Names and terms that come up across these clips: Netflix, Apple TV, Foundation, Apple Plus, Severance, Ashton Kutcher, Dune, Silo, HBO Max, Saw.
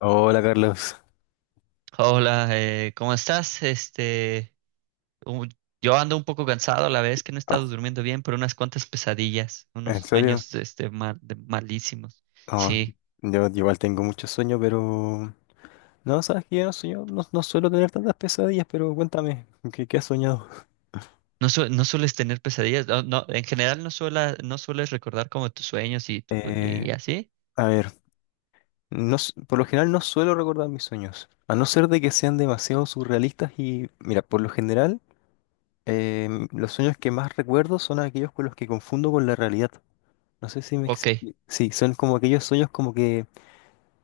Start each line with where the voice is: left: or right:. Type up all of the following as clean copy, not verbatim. left: Hola Carlos.
right: Hola, ¿cómo estás? Un- yo ando un poco cansado, a la vez que no he
left: Ah,
right: estado durmiendo bien, por unas cuantas pesadillas, unos
left: ¿en serio?
right: sueños, malísimos.
left: No,
right: Sí,
left: yo igual tengo mucho sueño, pero... No, sabes que yo no, sueño- no, no suelo tener tantas pesadillas, pero cuéntame, ¿qué has soñado?
right: no, no sueles tener pesadillas, no, no, en general no sueles recordar como tus sueños y,
left: Eh,
right: y así.
left: a ver, no, s- por lo general no suelo recordar mis sueños, a no ser de que sean demasiado surrealistas y, mira, por lo general, los sueños que más recuerdo son aquellos con los que confundo con la realidad. No sé si me
right: Ok,
left: explico. Sí, son como aquellos sueños como que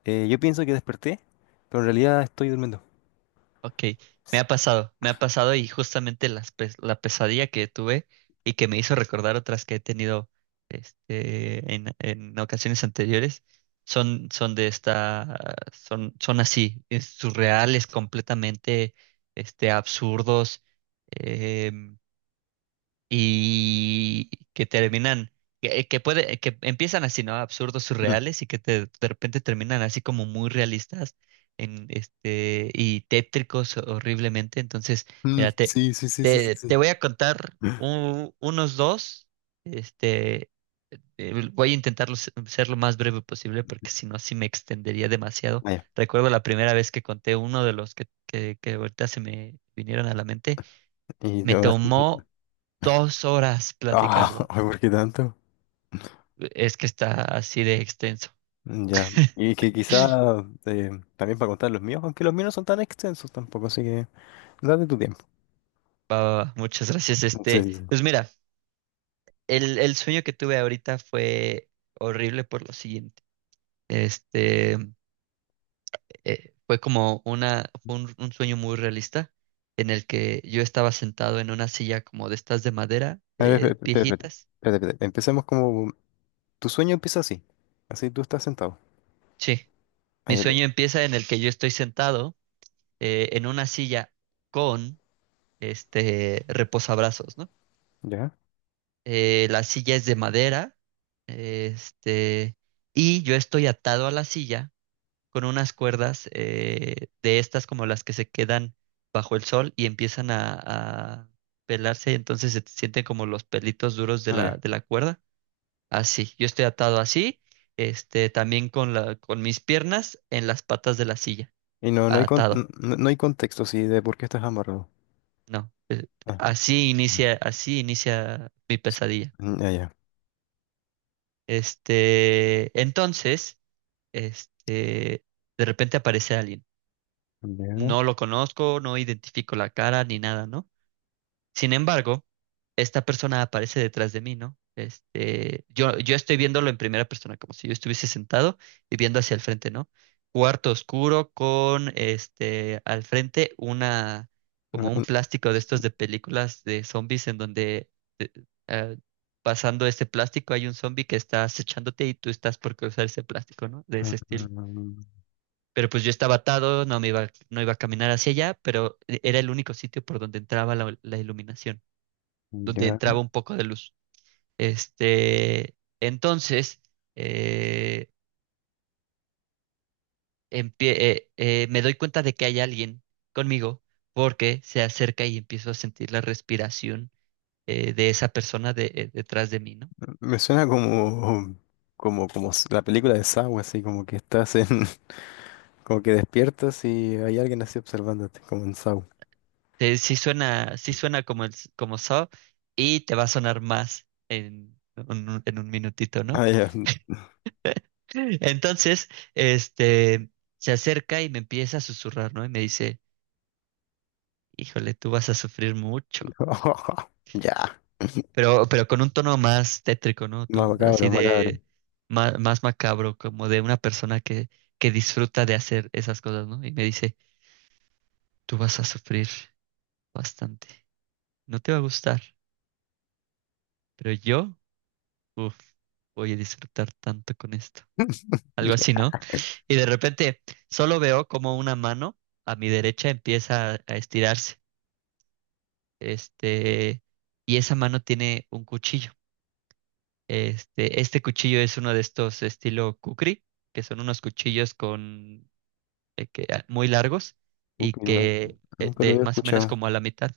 left: yo pienso que desperté, pero en realidad estoy durmiendo.
right: Ok, me ha pasado y justamente la pesadilla que tuve y que me hizo recordar otras que he tenido en ocasiones anteriores son, son de esta, son, son así, es surreales, completamente absurdos. em, y que terminan, que empiezan así, ¿no? Absurdos, surreales y de repente terminan así como muy realistas en este y tétricos horriblemente. Entonces,
left: Mm,
right: mira, te,
left: sí, sí, sí, sí, sí,
right: te, te
left: sí.
right: voy a contar unos dos, este, voy a intentar ser lo más breve posible porque si no, sí me extendería demasiado.
left: Vaya,
right: Recuerdo la primera vez que conté uno de los que ahorita se me vinieron a la mente,
left: y te
right: me
left: vas-
right: tomó 2 horas
left: Ah,
right: platicarlo.
left: ay, ¿por qué tanto?
right: Es que está así de extenso.
left: Ya. Y que quizá eh, también para contar los míos, aunque los míos no son tan extensos tampoco, así que date tu tiempo.
right: Va, va, va. Muchas gracias.
left: Sí,
right: Este,
left: sí, sí.
right: pues mira, el sueño que tuve ahorita fue horrible por lo siguiente. Este, fue como un sueño muy realista en el que yo estaba sentado en una silla como de estas de madera,
left: A ver, espérate, espérate, espérate,
right: viejitas.
left: espérate, espérate. Empecemos como... Tu sueño empieza así. Así tú estás sentado.
right: Sí, mi
left: Ahí el-
right: sueño empieza en el que yo estoy sentado en una silla con este reposabrazos, ¿no?
left: ¿Ya?
right: La silla es de madera, este, y yo estoy atado a la silla con unas cuerdas de estas como las que se quedan bajo el sol y empiezan a pelarse, y entonces se sienten como los pelitos duros de
left: Ah,
right: la,
left: ya.
right: de la cuerda. Así, yo estoy atado así, también con con mis piernas en las patas de la silla,
left: Y no, no hay con- n-
right: atado.
left: no, no hay contexto así de por qué estás amarrado.
right: No,
left: Ah, ah,
right: así inicia mi
left: s-
right: pesadilla.
left: Ya, ya.
right: Entonces, este, de repente aparece alguien.
left: Ya.
right: No lo conozco, no identifico la cara ni nada, ¿no? Sin embargo, esta persona aparece detrás de mí, ¿no? Yo estoy viéndolo en primera persona, como si yo estuviese sentado y viendo hacia el frente, ¿no? Cuarto oscuro con, al frente como un
left: Ah,
right: plástico de estos de películas de zombies en donde eh, eh, pasando este plástico hay un zombie que está acechándote y tú estás por cruzar ese plástico, ¿no? De
left: ah,
right: ese estilo.
left: ah, ah,
right: Pero pues yo estaba atado, no me iba, no iba a caminar hacia allá, pero era el único sitio por donde entraba la iluminación, donde
left: Ya.
right: entraba un poco de luz. Entonces, eh, me doy cuenta de que hay alguien conmigo porque se acerca y empiezo a sentir la respiración de esa persona detrás de mí, ¿no?
left: Me suena como, como, como s- la película de Saw, así como que estás en, como que despiertas y hay alguien así observándote, como en Saw.
right: Sí suena, sí suena como como Saw y te va a sonar más en un minutito, ¿no?
left: Ah, ya.
right: Entonces, este, se acerca y me empieza a susurrar, ¿no? Y me dice, híjole, tú vas a sufrir mucho.
left: Ya.
right: Pero con un tono más tétrico, ¿no?
left: Más
right: Tú,
left: macabro,
right: así
left: macabro.
right: de más, macabro, como de una persona que disfruta de hacer esas cosas, ¿no? Y me dice, tú vas a sufrir bastante. No te va a gustar, pero yo, uff, voy a disfrutar tanto con esto. Algo así,
left: Ya,
right: ¿no? Y de repente solo veo como una mano a mi derecha empieza a estirarse. Este, y esa mano tiene un cuchillo. Este cuchillo es uno de estos estilo kukri, que son unos cuchillos con muy largos y
left: ok, no,
right: que
left: nunca lo
right: de
left: había
right: más o menos
left: escuchado.
right: como a la mitad.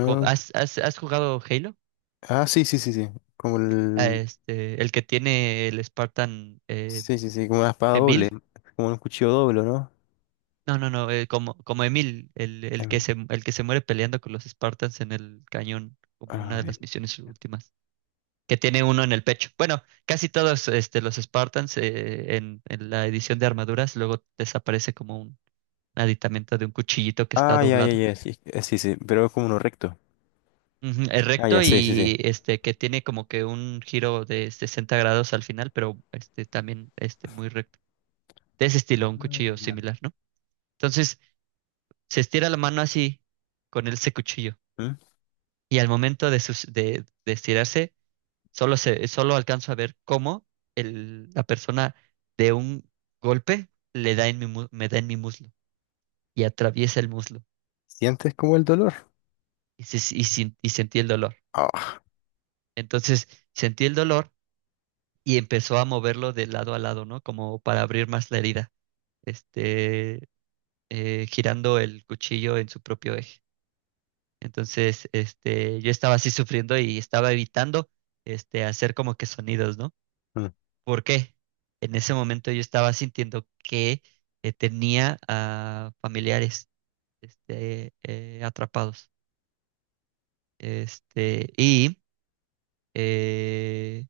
right: ¿Has jugado Halo?
left: ah, sí, sí, sí, sí. Como
right: Ah,
left: el.
right: el que tiene el Spartan
left: Sí, sí, sí, como una espada doble.
right: Emil.
left: Como un cuchillo doble, ¿no?
right: No, no, no, como Emil, el,
left: Ay,
right: el que
left: mi-
right: se, el que se muere peleando con los Spartans en el cañón, como una
left: a
right: de
left: ver.
right: las misiones últimas. Que tiene uno en el pecho. Bueno, casi todos los Spartans en la edición de armaduras luego desaparece como un aditamento de un cuchillito que está
left: Ah, ya, ya,
right: doblado.
left: ya. Sí, sí, sí, pero es como uno recto.
right: Ujú. Es
left: Ah, ya,
right: recto
left: sí, sí, sí.
right: y este que tiene como que un giro de 60 grados al final, pero este también este muy recto. De ese
left: Ah,
right: estilo, un cuchillo
left: ya.
right: similar, ¿no? Entonces, se estira la mano así con ese cuchillo
left: ¿Mm?
right: y al momento de estirarse. Solo alcanzo a ver cómo la persona de un golpe le da en mi, mu- me da en mi muslo y atraviesa el muslo
left: ¿Sientes como el dolor?
right: y, se- y sin- y sentí el dolor.
left: Ah,
right: Entonces sentí el dolor y empezó a moverlo de lado a lado, ¿no? Como para abrir más la herida, este, girando el cuchillo en su propio eje. Entonces, yo estaba así sufriendo y estaba evitando, hacer como que sonidos, ¿no? ¿Por qué? En ese momento yo estaba sintiendo que tenía a familiares atrapados. Y eh,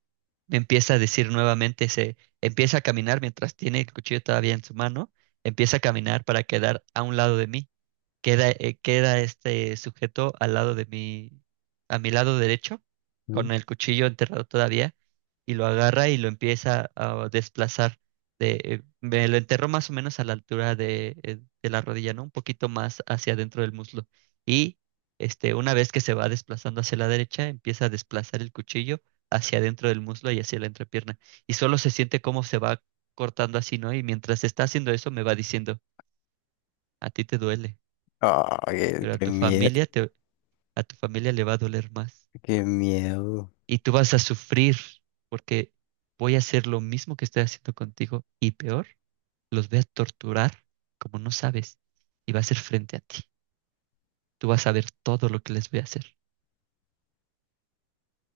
right: me empieza a decir nuevamente, se empieza a caminar mientras tiene el cuchillo todavía en su mano, empieza a caminar para quedar a un lado de mí. Queda este sujeto al lado de mi, a mi lado derecho,
left: ujú.
right: con el cuchillo enterrado todavía, y lo agarra y lo empieza a desplazar. Me lo enterró más o menos a la altura de la rodilla, ¿no? Un poquito más hacia adentro del muslo. Y una vez que se va desplazando hacia la derecha, empieza a desplazar el cuchillo hacia adentro del muslo y hacia la entrepierna. Y solo se siente cómo se va cortando así, ¿no? Y mientras está haciendo eso, me va diciendo, a ti te duele,
left: Ah, qué,
right: pero a
left: qué
right: tu
left: miedo,
right: familia te, a tu familia le va a doler más
left: qué miedo.
right: y tú vas a sufrir porque voy a hacer lo mismo que estoy haciendo contigo y peor, los voy a torturar como no sabes y va a ser frente a ti. Tú vas a ver todo lo que les voy a hacer.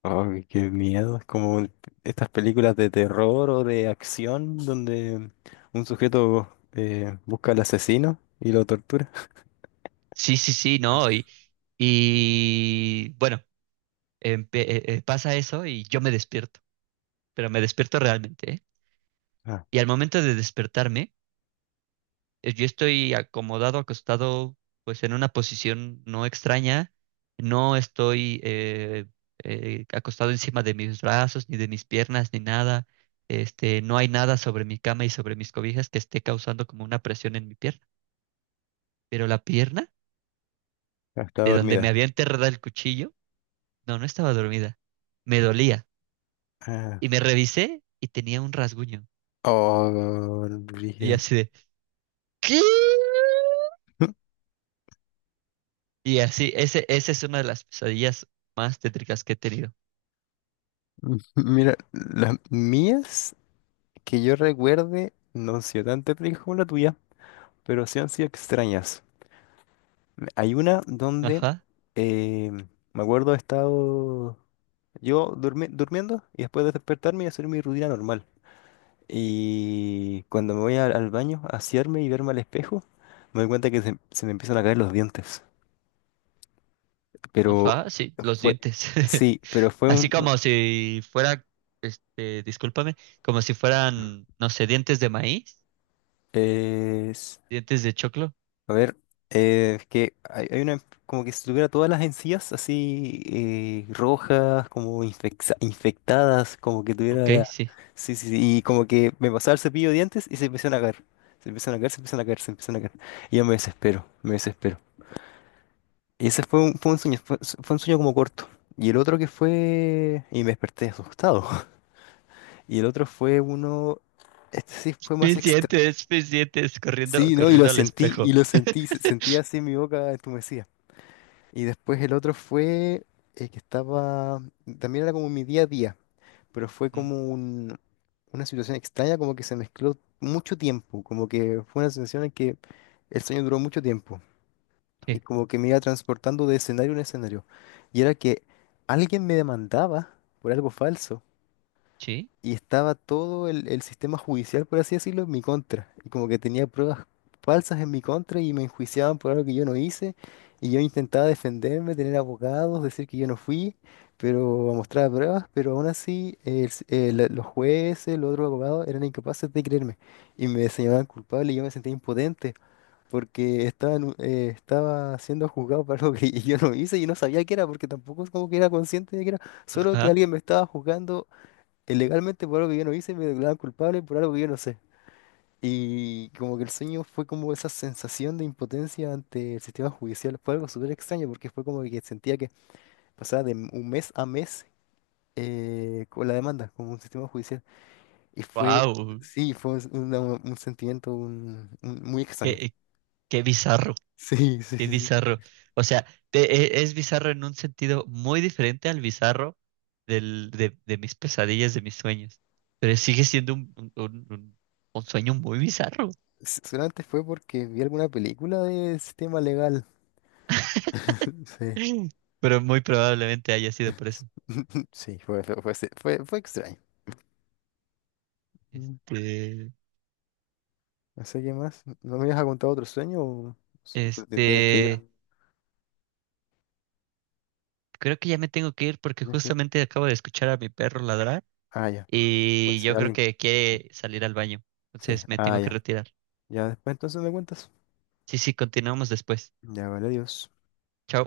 left: Oh, qué miedo. Es como estas películas de terror o de acción donde un sujeto busca al asesino y lo tortura.
right: Sí, sí, sí, no, y bueno, pasa eso y yo me despierto, pero me despierto realmente, ¿eh?
left: Ah,
right: Y al momento de despertarme yo estoy acomodado, acostado, pues en una posición no extraña. No estoy acostado encima de mis brazos, ni de mis piernas, ni nada. No hay nada sobre mi cama y sobre mis cobijas que esté causando como una presión en mi pierna. Pero la pierna,
left: está
right: de donde me
left: dormida.
right: había enterrado el cuchillo, no, no estaba dormida. Me dolía.
left: Ah,
right: Y me revisé y tenía un rasguño.
left: oh,
right: Y
left: brígido.
right: así de, ¿qué?
left: M-
right: Y así, esa es una de las pesadillas más tétricas que he tenido.
left: Mira, las mías que yo recuerde no han sido tan terribles como la tuya, pero sí han sido extrañas. Hay una donde
right: Ajá.
left: eh, me acuerdo he estado yo durmi- durmiendo y después de despertarme y hacer mi rutina normal. Y cuando me voy al baño a asearme y verme al espejo, me doy cuenta que se me empiezan a caer los dientes. Pero
right: Ajá, sí, los
left: fue,
right: dientes.
left: sí, pero fue
right: Así
left: un,
right: como si fuera, discúlpame, como si fueran, no sé, dientes de maíz,
left: eh,
right: dientes de choclo.
left: a ver, es que hay una, como que si tuviera todas las encías así rojas, como infecta- infectadas, como que tuviera
right: Ok,
left: la...
right: sí.
left: Sí, sí, sí, y como que me pasaba el cepillo de dientes y se empezaron a caer. Se empiezan a caer, se empiezan a caer, se empiezan a caer. Y yo me desespero, me desespero. Y ese fue un sueño, fue, fue un sueño como corto. Y el otro que fue... Y me desperté asustado. Y el otro fue uno... Este sí fue más extra.
right: Mis dientes, corriendo,
left: Sí, ¿no?
right: corriendo al
left: Y
right: espejo.
left: lo sentí, se- sentí así mi boca entumecida. Y después el otro fue que estaba, también era como mi día a día, pero fue
right: Ujú.
left: como un- una situación extraña, como que se mezcló mucho tiempo, como que fue una sensación en que el sueño duró mucho tiempo y
right: Sí,
left: como que me iba transportando de escenario en escenario. Y era que alguien me demandaba por algo falso
right: sí,
left: y estaba todo el sistema judicial, por así decirlo, en mi contra. Y como que tenía pruebas falsas en mi contra y me enjuiciaban por algo que yo no hice. Y yo intentaba defenderme, tener abogados, decir que yo no fui, pero a mostrar pruebas, pero aún así el s- la- los jueces, los otros abogados eran incapaces de creerme y me señalaban culpable y yo me sentía impotente porque estaba, en un- estaba siendo juzgado por algo que yo no hice y no sabía qué era porque tampoco es como que era consciente de que era, solo que
right: ajá.
left: alguien me estaba juzgando ilegalmente por algo que yo no hice, me declaraban culpable por algo que yo no sé. Y como que el sueño fue como esa sensación de impotencia ante el sistema judicial. Fue algo súper extraño porque fue como que sentía que pasaba de m- un mes a mes con la demanda, como un sistema judicial. Y fue,
right: Wow,
left: sí, fue un, una- un sentimiento un- muy extraño.
right: qué, qué bizarro.
left: Sí, sí,
right: Qué
left: sí, sí.
right: bizarro. O sea, te- es bizarro en un sentido muy diferente al bizarro de mis pesadillas, de mis sueños. Pero sigue siendo un sueño muy bizarro.
left: S- Solamente fue porque vi alguna película de sistema legal. Sí.
right: Pero muy probablemente haya sido por eso.
left: Sí, fue extraño. Mm.
right: Este,
left: No sé qué más. ¿No me ibas a contar otro sueño o so- te tienes que ir?
right: este, creo que ya me tengo que ir porque
left: Tienes que ir.
right: justamente acabo de escuchar a mi perro ladrar
left: Ah, ya. Puede
right: y
left: ser
right: yo creo
left: alguien.
right: que quiere salir al baño.
left: Sí,
right: Entonces me
left: ah,
right: tengo que
left: ya.
right: retirar.
left: Ya después entonces me cuentas.
right: Sí, sí, continuamos después.
left: Ya, vale, adiós.
right: Chao.